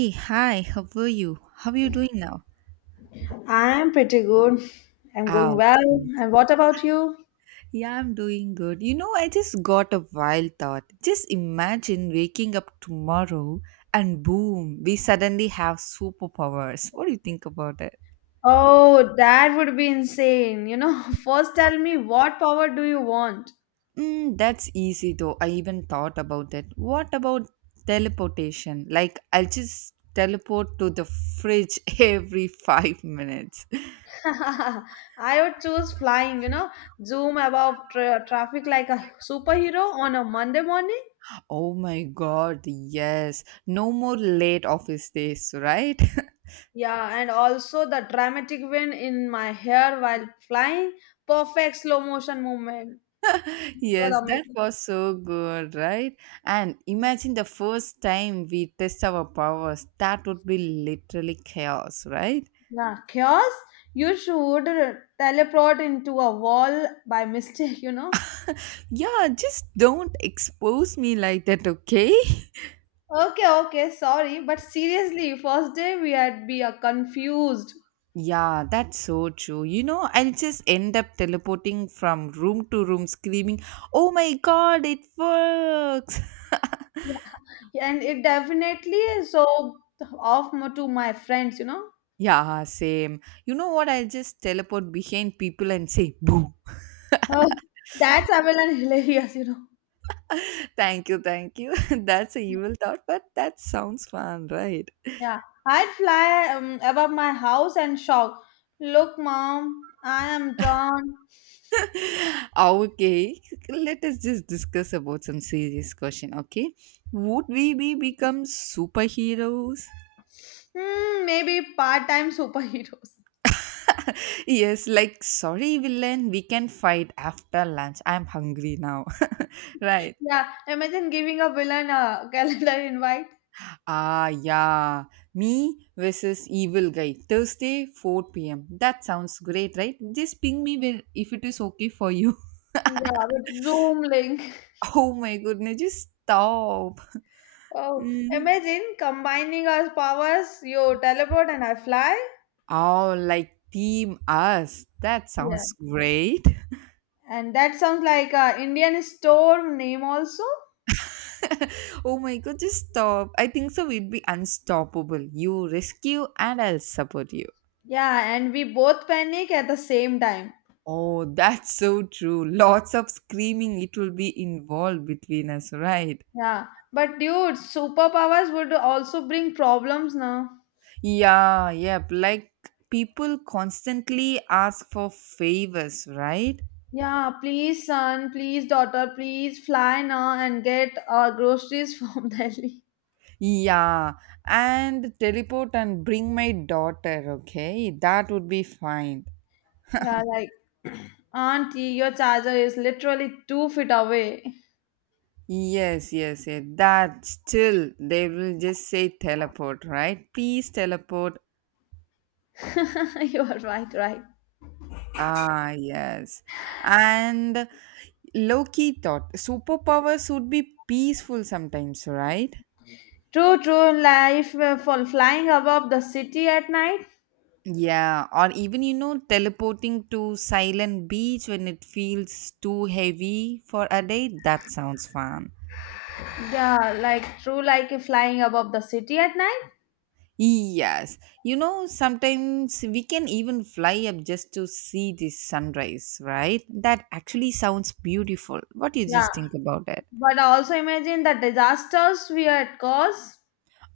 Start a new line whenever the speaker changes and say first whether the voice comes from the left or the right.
right: Hey, hi, how are you? How are you doing now?
left: I'm pretty good. I'm going
right: Ah,
left: well.
right: okay.
left: And what about you?
right: Yeah, I'm doing good. You know, I just got a wild thought. Just imagine waking up tomorrow and boom, we suddenly have superpowers. What do you think about it?
left: Oh, that would be insane. You know, first tell me what power do you want?
right: Mm, that's easy though. I even thought about it. What about teleportation? Like, I'll just teleport to the fridge every 5 minutes.
left: I would choose flying, you know, zoom above traffic like a superhero on a Monday morning.
right: Oh my god, yes. No more late office days, right?
left: Yeah, and also the dramatic wind in my hair while flying, perfect slow motion movement. It
right: Yes,
left: was
right: that
left: amazing.
right: was so good, right? And imagine the first time we test our powers. That would be literally chaos, right?
left: Yeah, chaos. You should teleport into a wall by mistake, you know.
right: Yeah, just don't expose me like that, okay?
left: Okay, okay, sorry, but seriously, first day we had be confused,
right: Yeah, that's so true. You know, I'll just end up teleporting from room to room screaming, oh my god, it works!
left: and it definitely is so to my friends, you know.
right: Yeah, same. You know what? I'll just teleport behind people and say, boo!
left: Oh, that's Avalon hilarious, you know.
right: Thank you, thank you. That's a evil thought, but that sounds fun, right?
left: Yeah, I'd fly above my house and shout, "Look, mom, I am drawn.
right: Okay, let us just discuss about some serious question, okay? Would we be become superheroes?
left: Hmm, maybe part-time superheroes."
right: Yes, like sorry villain, we can fight after lunch, I'm hungry now. Right.
left: Yeah, imagine giving a villain a calendar invite.
right: Ah yeah, me versus evil guy, thursday 4 p.m, that sounds great, right? Just ping me when if it is okay for you.
left: Yeah, with Zoom link.
right: Oh my goodness, just stop.
left: Oh, imagine combining our powers. You teleport and I fly.
right: Oh, like Team Us. That
left: Yeah.
right: sounds great.
left: And that sounds like a Indian storm name also.
right: Oh my god, just stop. I think so we'd be unstoppable. You rescue and I'll support you.
left: Yeah, and we both panic at the same time.
right: Oh, that's so true. Lots of screaming it will be involved between us, right?
left: Yeah, but dude, superpowers would also bring problems now.
right: Yeah, yep. Like people constantly ask for favors, right?
left: Yeah, please son, please daughter, please fly now and get our groceries from Delhi.
right: Yeah, and teleport and bring my daughter, okay? That would be fine.
left: Yeah, like auntie, your charger is literally 2 feet away.
right: Yes, yes, yes. That still they will just say teleport, right? Please teleport.
left: You are right, right.
right: Ah, yes. And Loki thought superpowers would be peaceful sometimes, right?
left: True, true life for flying above the city at night.
right: Yeah, or even you know, teleporting to silent beach when it feels too heavy for a day, that sounds fun.
left: Yeah, like true, like flying above the city at night.
right: Yes, you know, sometimes we can even fly up just to see the sunrise, right? That actually sounds beautiful. What do you
left: Yeah,
right: just think about it?
left: but also imagine the disasters we had caused.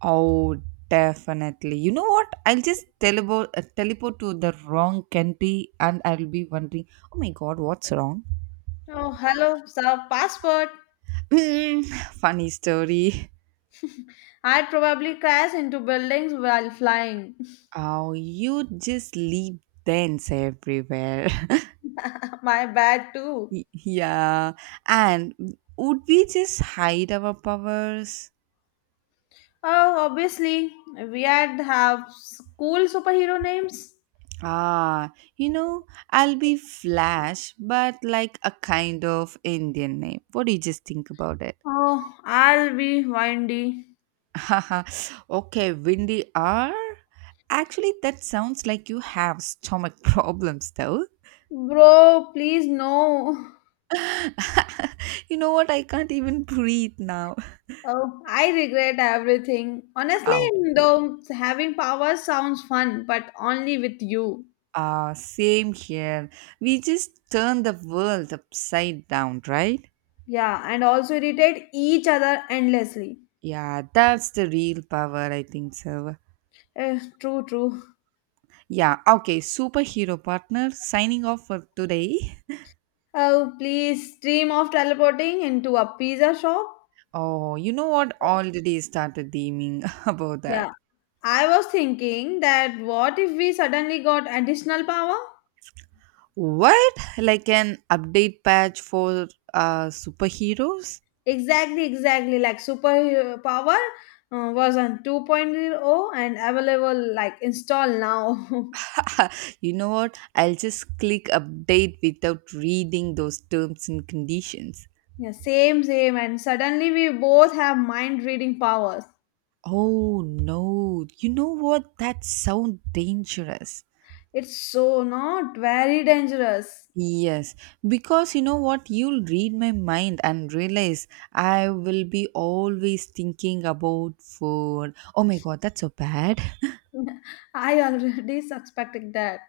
right: Oh, definitely. You know what? I'll just teleport to the wrong country and I'll be wondering, oh my god, what's wrong?
left: Oh, hello, sir, passport.
right: Mm, funny story.
left: I'd probably crash into buildings while flying.
right: Oh, you just leave dents everywhere.
left: My bad too.
right: Yeah, and would we just hide our powers?
left: Oh, obviously, we had have cool superhero names.
right: Ah, you know, I'll be Flash, but like a kind of Indian name. What do you just think about it?
left: Oh, I'll be windy.
right: Okay, Windy R? Actually, that sounds like you have stomach problems, though.
left: Bro, please no.
right: You know what? I can't even breathe now.
left: Oh, I regret everything. Honestly,
right: Oh,
left: though, having power sounds fun, but only with you.
right: ah, same here. We just turn the world upside down, right?
left: Yeah, and also irritate each other endlessly.
right: Yeah, that's the real power, I think so.
left: Eh, true, true.
right: Yeah, okay. Superhero partner signing off for today.
left: Oh, please dream of teleporting into a pizza shop.
right: Oh, you know what? Already started deeming about
left: Yeah,
right: that.
left: I was thinking that what if we suddenly got additional power?
right: What? Like an update patch for superheroes?
left: Exactly, exactly. Like super power was on 2.0 and available like install now.
right: You know what? I'll just click update without reading those terms and conditions.
left: Yeah, same, same. And suddenly we both have mind reading powers.
right: Oh no, you know what? That sounds dangerous.
left: It's so not very dangerous.
right: Yes, because you know what, you'll read my mind and realize I will be always thinking about food. Oh my god, that's so bad.
left: I already suspected that.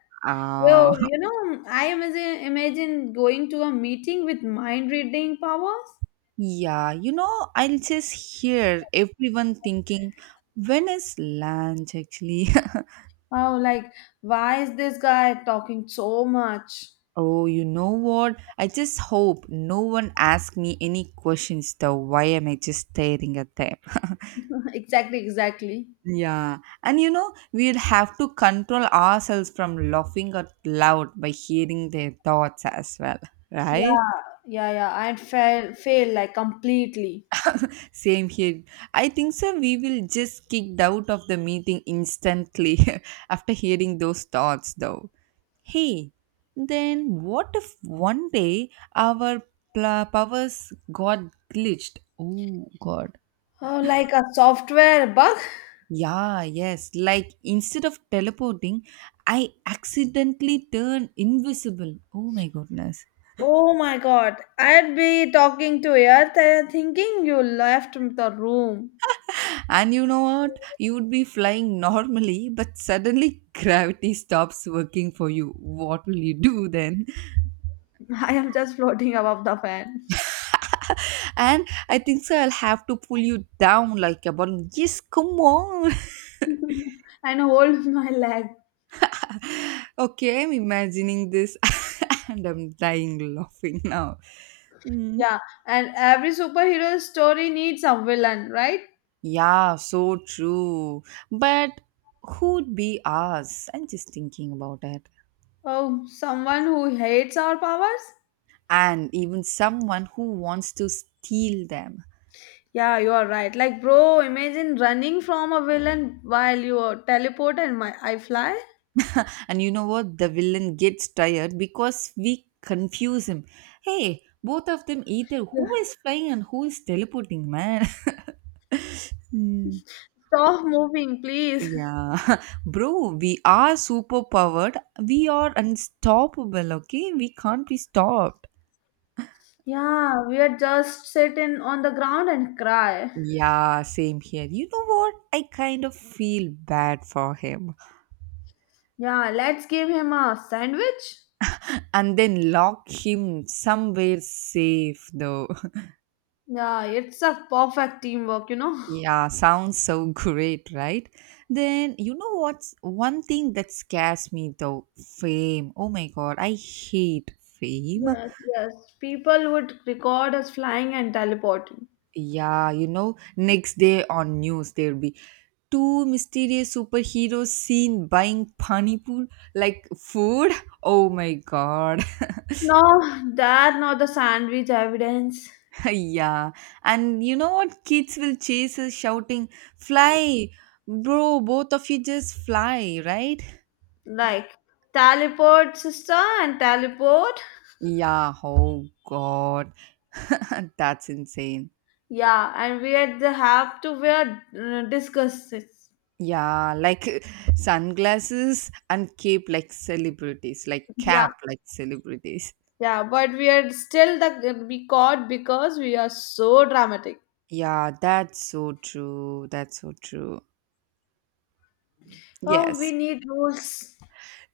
left: Yo,
right: Oh,
left: you know, imagine going to a meeting with mind reading powers.
right: yeah, you know, I'll just hear everyone thinking, when is lunch actually?
left: Oh, like, why is this guy talking so much?
right: Oh, you know what? I just hope no one asks me any questions though. Why am I just staring at them?
left: Exactly, exactly.
right: Yeah, and you know, we'll have to control ourselves from laughing out loud by hearing their thoughts as well, right?
left: Yeah, yeah. Fail like completely.
right: Same here. I think so. We will just kicked out of the meeting instantly after hearing those thoughts, though. Hey, then what if one day our powers got glitched? Oh, God.
left: Oh, like a software bug?
right: Yeah, yes. Like instead of teleporting, I accidentally turn invisible. Oh my goodness.
left: Oh my god, I'd be talking to air thinking you left the room.
right: And you know what? You would be flying normally, but suddenly gravity stops working for you. What will you do then?
left: I am just floating above the fan
right: And I think so I'll have to pull you down like a balloon. Yes, come on.
left: and hold my leg.
right: Okay, I'm imagining this and I'm dying laughing now. Hmm.
left: Yeah, and every superhero story needs a villain, right?
right: Yeah, so true. But who'd be us? I'm just thinking about it.
left: Oh, someone who hates our powers?
right: And even someone who wants to steal them.
left: Yeah, you are right. Like, bro, imagine running from a villain while you are teleport and my I fly.
right: And you know what? The villain gets tired because we confuse him. Hey, both of them either
left: Yeah.
right: who is flying and who is teleporting, man. Hmm.
left: Stop moving, please.
right: Yeah, bro, we are super powered. We are unstoppable, okay? We can't be stopped.
left: Yeah, we are just sitting on the ground and cry.
right: Yeah, same here. You know what? I kind of feel bad for him.
left: Yeah, let's give him a sandwich.
right: And then lock him somewhere safe, though.
left: Yeah, it's a perfect teamwork, you know.
right: Yeah, sounds so great, right? Then, you know what's one thing that scares me, though? Fame. Oh my god, I hate fame.
left: Yes, yes. People would record us flying and teleporting.
right: Yeah, you know, next day on news, there'll be two mysterious superheroes seen buying pani pool, like food. Oh my god.
left: No, that not the sandwich evidence.
right: Yeah, and you know what? Kids will chase us shouting, fly, bro, both of you just fly, right?
left: Like teleport sister and teleport.
right: Yeah, oh god, that's insane.
left: Yeah, and we had to have to wear disguises.
right: Yeah, like sunglasses and cape like celebrities,
left: Yeah,
right: like celebrities.
left: yeah, but we are still the we caught because we are so dramatic.
right: Yeah, that's so true. That's so true.
left: Oh,
right: Yes.
left: we need rules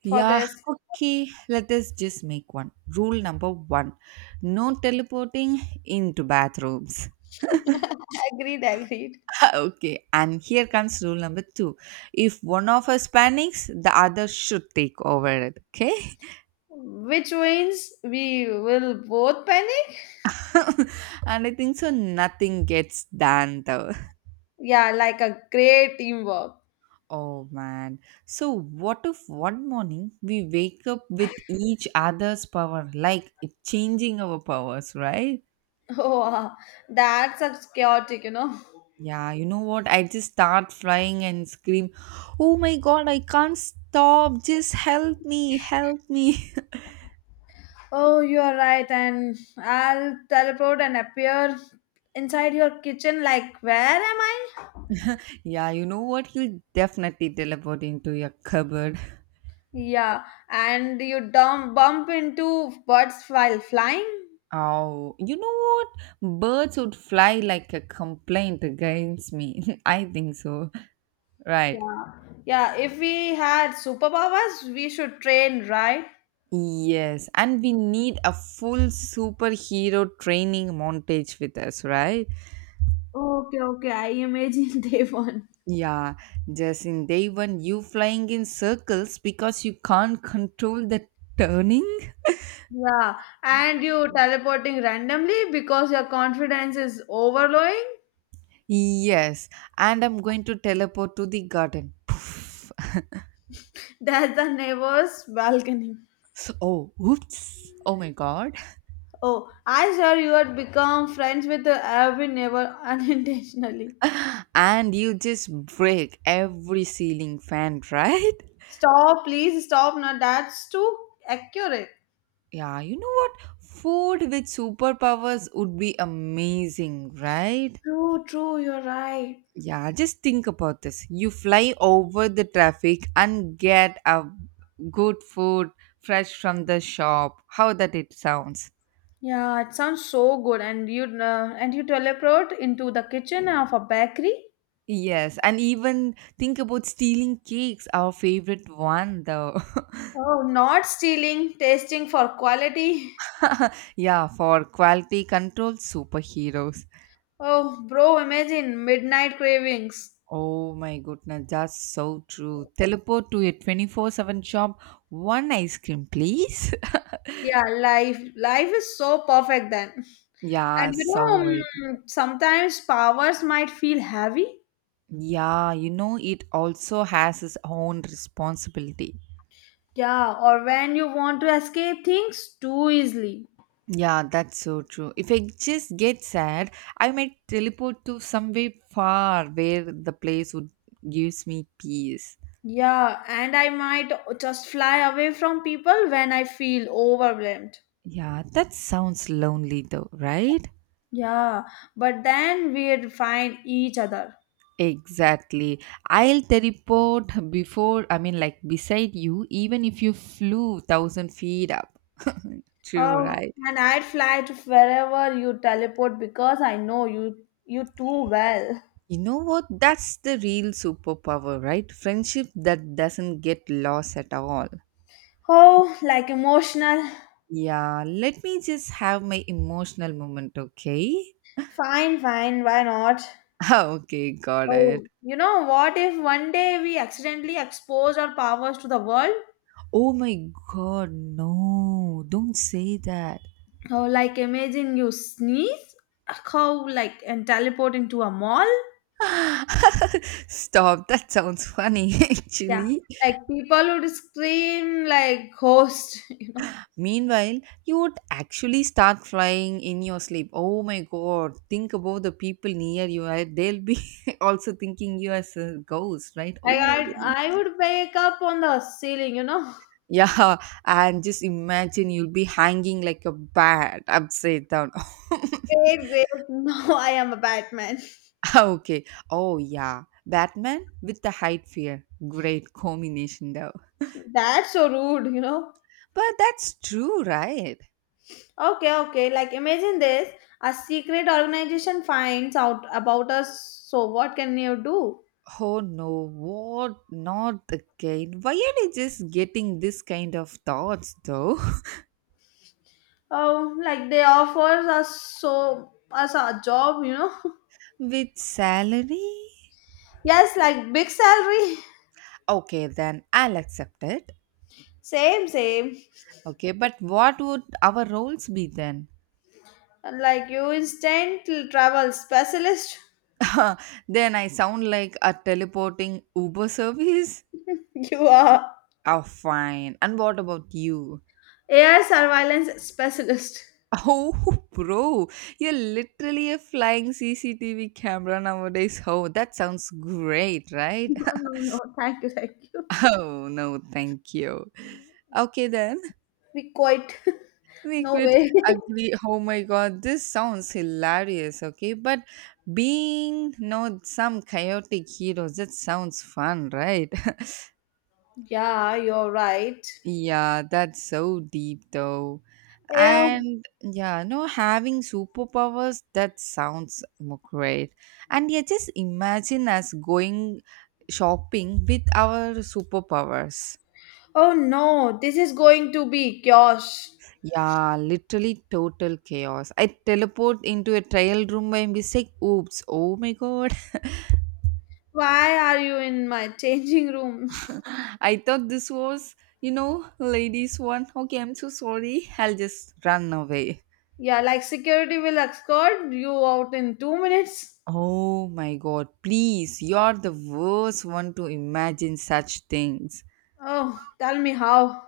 left: for
right: Yeah,
left: this.
right: okay, let us just make one. Rule number one, no teleporting into bathrooms.
left: Agreed, agreed.
right: Okay, and here comes rule number two. If one of us panics, the other should take over it. Okay,
left: Which means we will both panic.
right: and I think so. Nothing gets done though.
left: Yeah, like a great teamwork.
right: Oh man. So, what if one morning we wake up with each other's power, like it changing our powers, right?
left: Oh, wow. That's a chaotic, you know.
right: Yeah, you know what? I just start flying and scream, oh my god, I can't stop. Just help me, help me.
left: Oh, you are right, and I'll teleport and appear inside your kitchen. Like, where am I?
right: Yeah, you know what? He will definitely teleport into your cupboard.
left: Yeah, and you dump bump into birds while flying.
right: Oh, you know what? Birds would fly like a complaint against me. I think so. Right.
left: Yeah, yeah. If we had superpowers, we should train, right?
right: Yes. And we need a full superhero training montage with us, right?
left: Okay, okay. I imagine day one.
right: Yeah. Just in day one, you flying in circles because you can't control the turning.
left: Yeah, and you teleporting randomly because your confidence is overflowing.
right: Yes. And I'm going to teleport to the garden. Poof.
left: That's the neighbor's balcony.
right: So, oh, oops. Oh my god.
left: Oh, I swear you had become friends with every neighbor unintentionally.
right: And you just break every ceiling fan, right?
left: Stop, please stop. Now that's too accurate.
right: Yeah, you know what? Food with superpowers would be amazing, right?
left: True, true. You're right.
right: Yeah, just think about this. You fly over the traffic and get a good food fresh from the shop. How that it sounds.
left: Yeah, it sounds so good. And you teleport into the kitchen of a bakery.
right: Yes, and even think about stealing cakes, our favorite one though.
left: Oh, not stealing, tasting for quality.
right: Yeah, for quality control superheroes.
left: Oh, bro, imagine midnight cravings.
right: Oh my goodness, that's so true. Teleport to a 24/7 shop, one ice cream, please.
left: Yeah, life is so perfect then. And
right: Yeah,
left: you
right: so very.
left: know, sometimes powers might feel heavy.
right: Yeah, you know, it also has its own responsibility.
left: Yeah, or when you want to escape things too easily.
right: Yeah, that's so true. If I just get sad, I might teleport to somewhere far where the place would gives me peace.
left: Yeah, and I might just fly away from people when I feel overwhelmed.
right: Yeah, that sounds lonely though, right?
left: Yeah, but then we'd find each other.
right: Exactly. I'll teleport before, I mean, like beside you, even if you flew 1,000 feet up. True,
left: Oh,
right: right?
left: and I'd fly to wherever you teleport because I know you too well.
right: You know what? That's the real superpower, right? Friendship that doesn't get lost at all.
left: Oh, like emotional.
right: Yeah, let me just have my emotional moment, okay?
left: Fine, fine, why not?
right: Okay, got it.
left: Oh, you know what if one day we accidentally expose our powers to the world?
right: Oh my god, no, don't say that.
left: Oh, like imagine you sneeze, how like and teleport into a mall?
right: Stop, that sounds funny
left: Yeah,
right: actually.
left: like people would scream like ghost, you know.
right: Meanwhile, you would actually start flying in your sleep. Oh my god, think about the people near you. Right? They'll be also thinking you as a ghost, right?
left: Like
right: Oh my goodness.
left: I would wake up on the ceiling, you know.
right: Yeah, and just imagine you'll be hanging like a bat upside down.
left: No, I am a Batman.
right: Okay. Oh yeah. Batman with the height fear. Great combination though.
left: That's so rude, you know.
right: But that's true, right?
left: Okay, okay. Like imagine this, a secret organization finds out about us. So what can you do?
right: Oh no, what not again? Why are they just getting this kind of thoughts though?
left: Oh, like they offer us a job, you know?
right: With salary?
left: Yes, like big salary.
right: Okay, then I'll accept it.
left: Same, same.
right: Okay, but what would our roles be then?
left: Like you instant travel specialist.
right: Then I sound like a teleporting Uber service?
left: You are
right: Oh, fine. And what about you?
left: AI surveillance specialist.
right: Oh, bro, you're literally a flying CCTV camera nowadays. Oh, that sounds great, right?
left: No, no, no. Thank you, thank you.
right: Oh, no, thank you. Okay, then
left: We quite
right: we
left: no
right: could
left: way.
right: agree. Oh my god, this sounds hilarious. Okay, but being no some chaotic heroes, that sounds fun, right?
left: Yeah, you're right.
right: Yeah, that's so deep though.
left: Yeah.
right: And yeah, no, having superpowers, that sounds great. And yeah, just imagine us going shopping with our superpowers.
left: Oh no, this is going to be chaos.
right: Yeah, literally total chaos. I teleport into a trial room by mistake. Oops. Oh my god.
left: Why are you in my changing room?
right: I thought this was, you know, ladies one. Okay, I'm so sorry. I'll just run away.
left: Yeah, like security will escort you out in 2 minutes.
right: Oh my god, please. You're the worst one to imagine such things.
left: Oh, tell me how.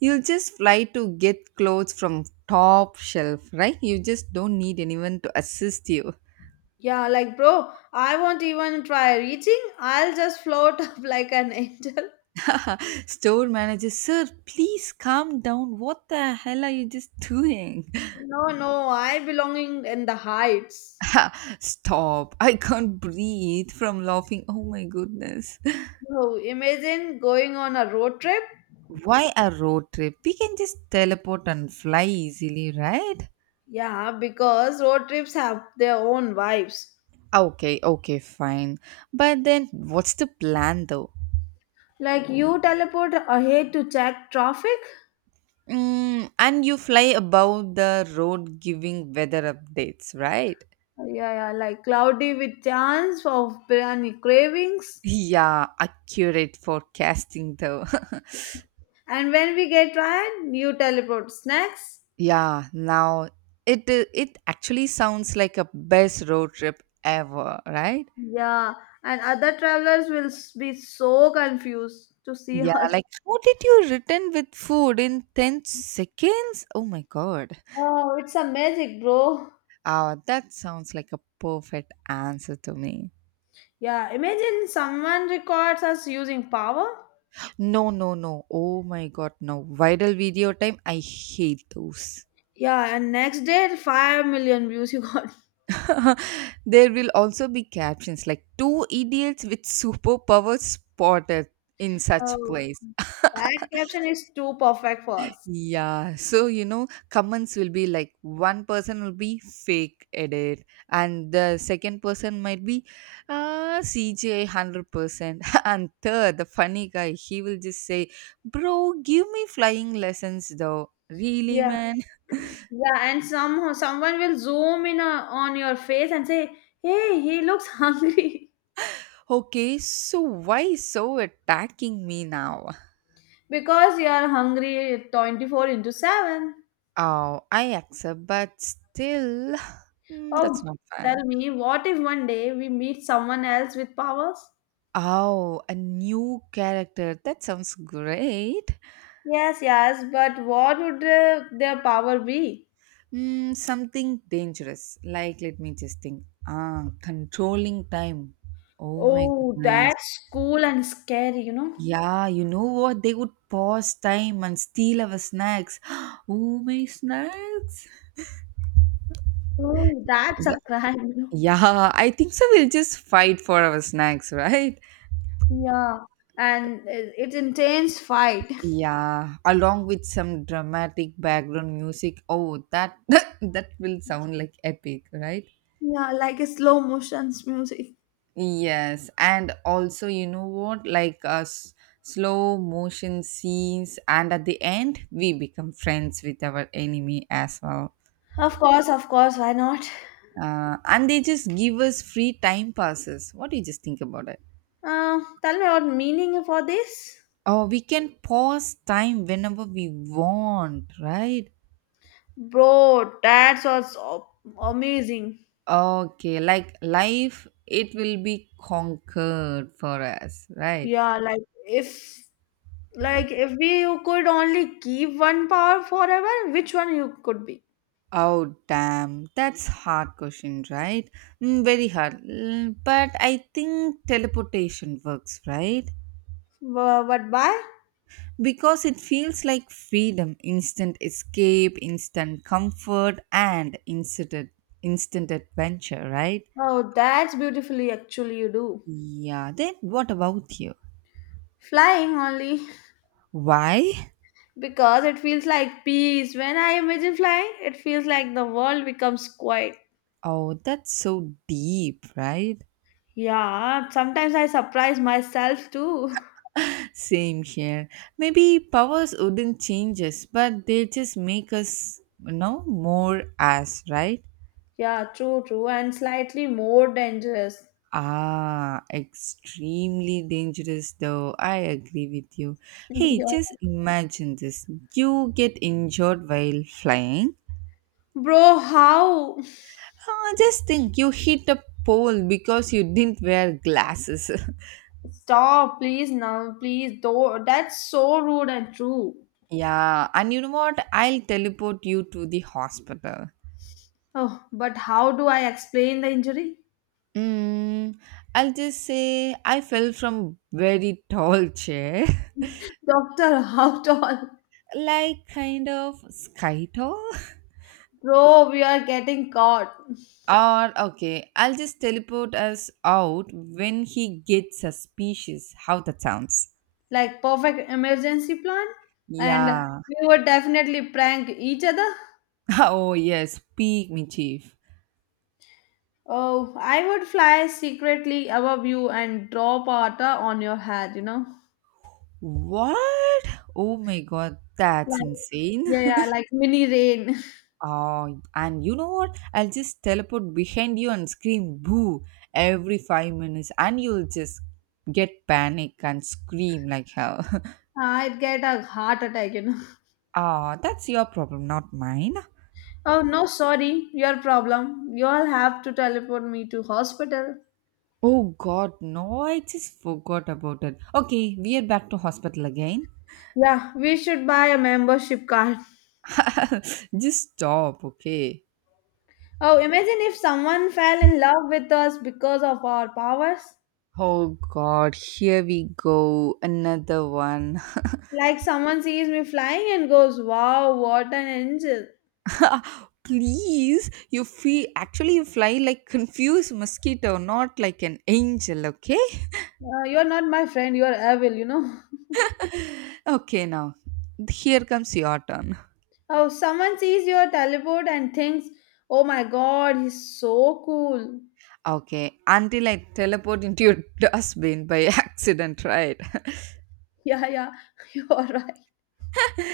right: You'll just fly to get clothes from top shelf, right? You just don't need anyone to assist you.
left: Yeah, like bro, I won't even try reaching. I'll just float up like an angel.
right: Store manager, sir, please calm down. What the hell are you just doing?
left: No, no, I belonging in the heights.
right: Ha, stop. I can't breathe from laughing. Oh my goodness.
left: So imagine going on a road trip.
right: Why a road trip? We can just teleport and fly easily, right?
left: Yeah, because road trips have their own vibes.
right: Okay, okay, fine. But then what's the plan though?
left: Like you teleport ahead to check traffic.
right: Mm, and you fly above the road giving weather updates, right?
left: Yeah, yeah, like cloudy with chance of biryani cravings.
right: Yeah, accurate forecasting though.
left: And when we get tired, you teleport snacks.
right: Yeah, now it it actually sounds like a best road trip ever, right?
left: Yeah, and other travelers will be so confused to see
right: Yeah,
left: us.
right: like how did you return with food in 10 seconds? Oh my god.
left: Oh, it's a magic, bro.
right: Ah, that sounds like a perfect answer to me.
left: Yeah, imagine someone records us using power.
right: No, no, no. Oh my god, no. Viral video time, I hate those.
left: Yeah, and next day, 5 million views you got.
right: There will also be captions like two idiots with superpowers spotted in such
left: Oh,
right: place.
left: that caption is too perfect for us.
right: Yeah, so comments will be like one person will be fake edit, and the second person might be CJ 100%, and third, the funny guy, he will just say, bro, give me flying lessons though. Really,
left: Yeah.
right: man?
left: Yeah, and somehow someone will zoom in on your face and say, "Hey, he looks hungry."
right: Okay, so why so attacking me now?
left: Because you are hungry 24 into seven.
right: Oh, I accept, but still,
left: Oh,
right: that's not fair.
left: tell me, what if one day we meet someone else with powers?
right: Oh, a new character. That sounds great.
left: Yes, yes, but what would their power be?
right: Mm, something dangerous. Like, let me just think. Ah, controlling time. Oh my
left: Oh,
right: goodness.
left: that's cool and scary, you know.
right: Yeah, you know what? They would pause time and steal our snacks. Oh, my snacks.
left: Oh, that's
right: Yeah,
left: a crime, you know.
right: yeah, I think so. We'll just fight for our snacks, right?
left: Yeah, and it's intense fight.
right: Yeah, along with some dramatic background music. Oh, that that will sound like epic, right?
left: Yeah, like a slow motion's music.
right: Yes, and also, you know what? Like slow motion scenes, and at the end, we become friends with our enemy as well.
left: Of course, why not?
right: And they just give us free time passes. What do you just think about it?
left: Tell me what meaning for this?
right: Oh, we can pause time whenever we want, right?
left: Bro, that's also amazing.
right: Okay, like life, it will be conquered for us, right?
left: Yeah, like if we you could only keep one power forever, which one you could be?
right: Oh damn, that's hard question, right? Mm, very hard. Mm, but I think teleportation works, right?
left: What by?
right: Because it feels like freedom, instant escape, instant comfort, and instant adventure, right?
left: Oh, that's beautifully actually you do.
right: Yeah. Then what about you?
left: Flying only
right: Why?
left: because it feels like peace. When I imagine flying, it feels like the world becomes quiet.
right: Oh, that's so deep, right?
left: Yeah, sometimes I surprise myself too.
right: Same here. Maybe powers wouldn't change us, but they just make us, more us, right?
left: Yeah, true, true, and slightly more dangerous.
right: Ah, extremely dangerous though. I agree with you. Hey,
left: Yeah.
right: just imagine this. You get injured while flying.
left: Bro, how?
right: Ah, just think you hit a pole because you didn't wear glasses.
left: Stop, please, now, please. Though that's so rude and true.
right: Yeah, and you know what? I'll teleport you to the hospital.
left: Oh, but how do I explain the injury?
right: Mm, I'll just say I fell from very tall chair,
left: Doctor, how tall?
right: like kind of sky tall.
left: Bro, we are getting caught.
right: Or, okay, I'll just teleport us out when he gets suspicious. How that sounds.
left: Like perfect emergency plan, and
right: Yeah.
left: we would definitely prank each other.
right: Oh, yes. Peak me, chief.
left: Oh, I would fly secretly above you and drop water on your head. You know,
right: What? Oh my god, that's
left: like
right: insane.
left: yeah, yeah, like mini rain.
right: Oh, and you know what? I'll just teleport behind you and scream boo every 5 minutes, and you'll just get panic and scream like hell.
left: I'd get a heart attack, you know.
right: Ah, that's your problem, not mine.
left: Oh no, sorry, your problem. You'll have to teleport me to hospital.
right: Oh god, no, I just forgot about it. Okay, we are back to hospital again.
left: Yeah, we should buy a membership card.
right: Just stop, okay?
left: Oh, imagine if someone fell in love with us because of our powers.
right: Oh god, here we go. Another one.
left: Like someone sees me flying and goes, "Wow, what an angel!"
right: Please, you feel actually you fly like confused mosquito, not like an angel, okay?
left: You're not my friend. You're evil, you know.
right: Okay, now here comes your turn.
left: Oh, someone sees your teleport and thinks, "Oh my God, he's so cool."
right: Okay, until I teleport into your dustbin by accident, right?
left: Yeah, yeah, you're right.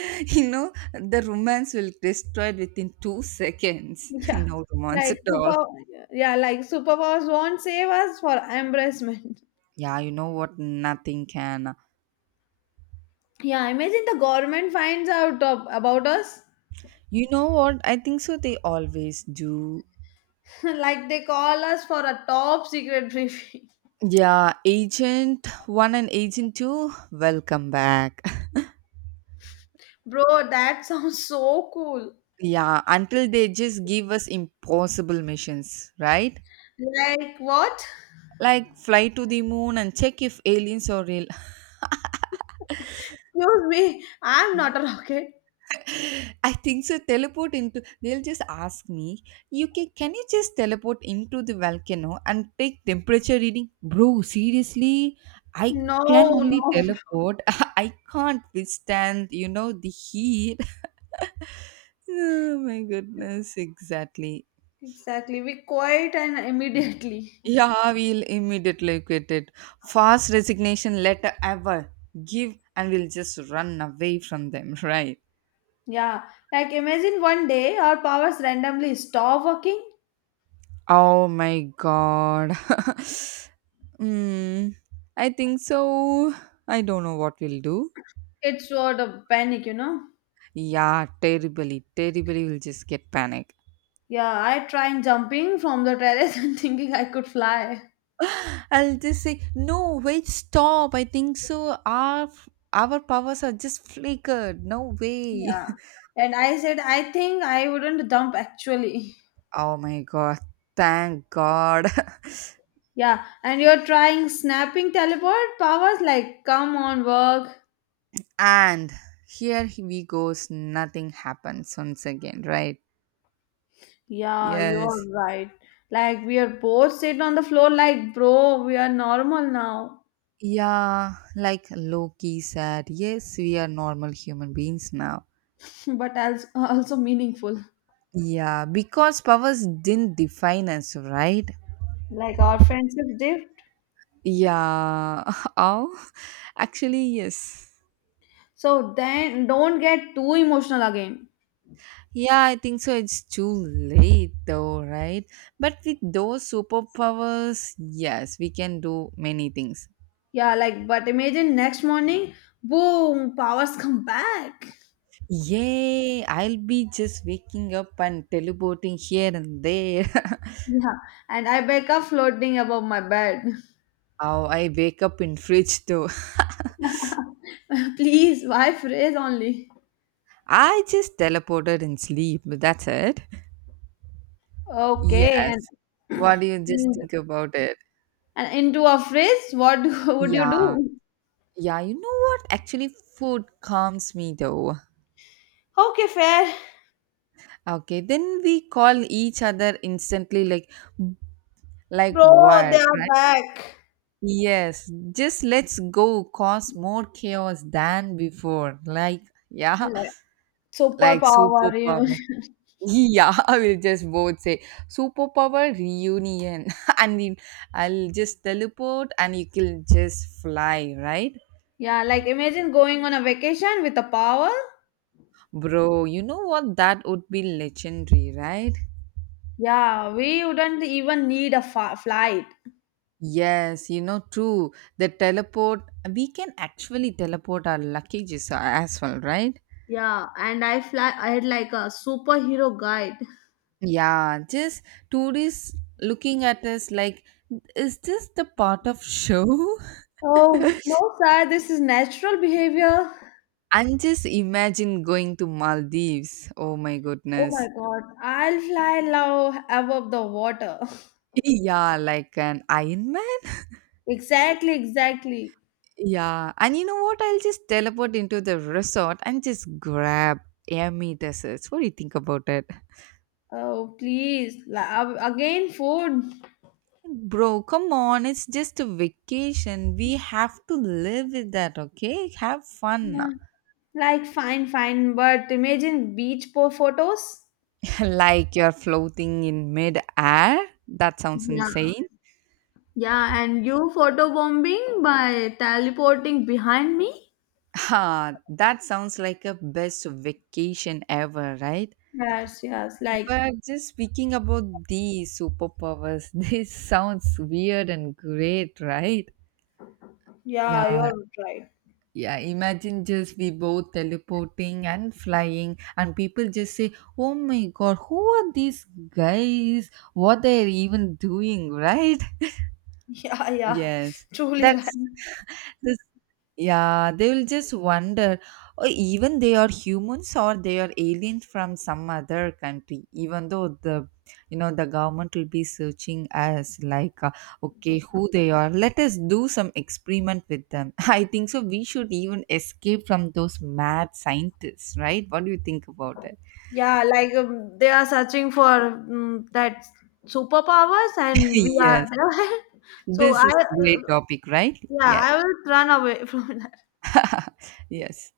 right: You know, the romance will destroy within 2 seconds.
left: Yeah,
right: No romance
left: like
right: at all.
left: yeah, yeah, like superpowers won't save us for embarrassment.
right: Yeah, you know what? Nothing can.
left: Yeah, imagine the government finds out of, about us,
right: You know what? I think so. They always do.
left: like they call us for a top secret briefing.
right: Yeah, Agent 1 and Agent 2, welcome back.
left: Bro, that sounds so cool.
right: Yeah, until they just give us impossible missions, right?
left: Like what?
right: Like fly to the moon and check if aliens are real.
left: Excuse me, I'm not a rocket.
right: I think so. Teleport into. They'll just ask me, "You can? Can you just teleport into the volcano and take temperature reading, bro? Seriously, I
left: No,
right: can only
left: no.
right: teleport. I can't withstand, you know, the heat." Oh my goodness, exactly.
left: Exactly. We quit and immediately.
right: Yeah, we'll immediately quit it. Fast resignation letter ever. Give and we'll just run away from them, right?
left: Yeah. Like imagine one day our powers randomly stop working.
right: Oh my god. Hmm. I think so. I don't know what we'll do.
left: It's sort of panic, you know.
right: Yeah, terribly, terribly we'll just get panic.
left: Yeah, I tried jumping from the terrace and thinking I could fly.
right: I'll just say, no, wait, stop. I think so. Our powers are just flickered. No way.
left: Yeah. And I said, I think I wouldn't jump actually.
right: Oh my god. Thank god.
left: Yeah. And you're trying snapping teleport powers? Like, come on, work.
right: And here we goes nothing happens once again, right?
left: Yeah,
right: Yes.
left: you're right. Like, we are both sitting on the floor, like, bro, we are normal now,
right: Yeah, like Loki said, yes, we are normal human beings now.
left: but also meaningful.
right: Yeah, because powers didn't define us, right?
left: Like, our friendship dipped.
right: Yeah. Oh, actually, yes.
left: So then don't get too emotional again.
right: Yeah, I think so. It's too late though, right? But with those superpowers, yes, we can do many things.
left: Yeah, like, but imagine next morning, boom, powers come back.
right: Yay, I'll be just waking up and teleporting here and there.
left: Yeah, and I wake up floating above my bed.
right: Oh, I wake up in fridge though.
left: Please, why phrase only?
right: I just teleported in sleep. That's it.
left: Okay,
right: Yes. What do you just
left: and
right: think about it?
left: and into a phrase, what would you
right: Yeah.
left: do?
right: Yeah, you know what? Actually, food calms me though.
left: Okay, fair.
right: Okay, then we call each other instantly like
left: Bro, they
right: what,
left: are
right: right?
left: back.
right: Yes, just let's go cause more chaos than before. Like, yeah,
left: Like,
right: like
left: superpower, you know.
right: superpower. Yeah, I will just both say superpower reunion, and then I'll just teleport and you can just fly, right?
left: Yeah, like imagine going on a vacation with a power.
right: Bro, you know what? That would be legendary, right?
left: Yeah, we wouldn't even need a flight.
right: Yes, you know, true. The teleport, we can actually teleport our luggages as well, right?
left: Yeah, and I fly. I had like a superhero guide.
right: Yeah, just tourists looking at us like, is this the part of show?
left: Oh, no, sir, this is natural behavior.
right: And just imagine going to Maldives. Oh my
left: Oh my
right: goodness.
left: God, I'll fly low above the water.
right: Yeah, like an Iron Man.
left: Exactly, exactly.
right: Yeah. And you know what? I'll just teleport into the resort and just grab Amy desserts. What do you think about it?
left: Oh, please, again, food.
right: Bro, come on. It's just a vacation. We have to live with that, okay? Have fun.
left: Yeah, like fine, fine, but imagine beach po photos.
right: Like you're floating in mid-air. That sounds
left: Yeah,
right: insane.
left: yeah, and you photo bombing by teleporting behind me.
right: Ha, that sounds like a best vacation ever, right?
left: Yes, yes, like,
right: But just speaking about these superpowers, this sounds weird and great, right?
left: yeah,
right: Yeah,
left: you're right.
right: yeah. Imagine just we both teleporting and flying, and people just say, "Oh my God, who are these guys? What they're even doing?" Right?
left: Yeah, yeah,
right: Yes,
left: truly right.
right: that's the yeah, they'll just wonder, oh, even they are humans or they are aliens from some other country. Even though the, you know, the government will be searching us like, okay, who they are. Let us do some experiment with them. I think so. We should even escape from those mad scientists, right? What do you think about it?
left: Yeah, like they are searching for that superpowers, and we are
right: Yes,
left: there. So I,
right: this is great topic, right?
left: yeah,
right: Yes,
left: I will run away from
right: yes.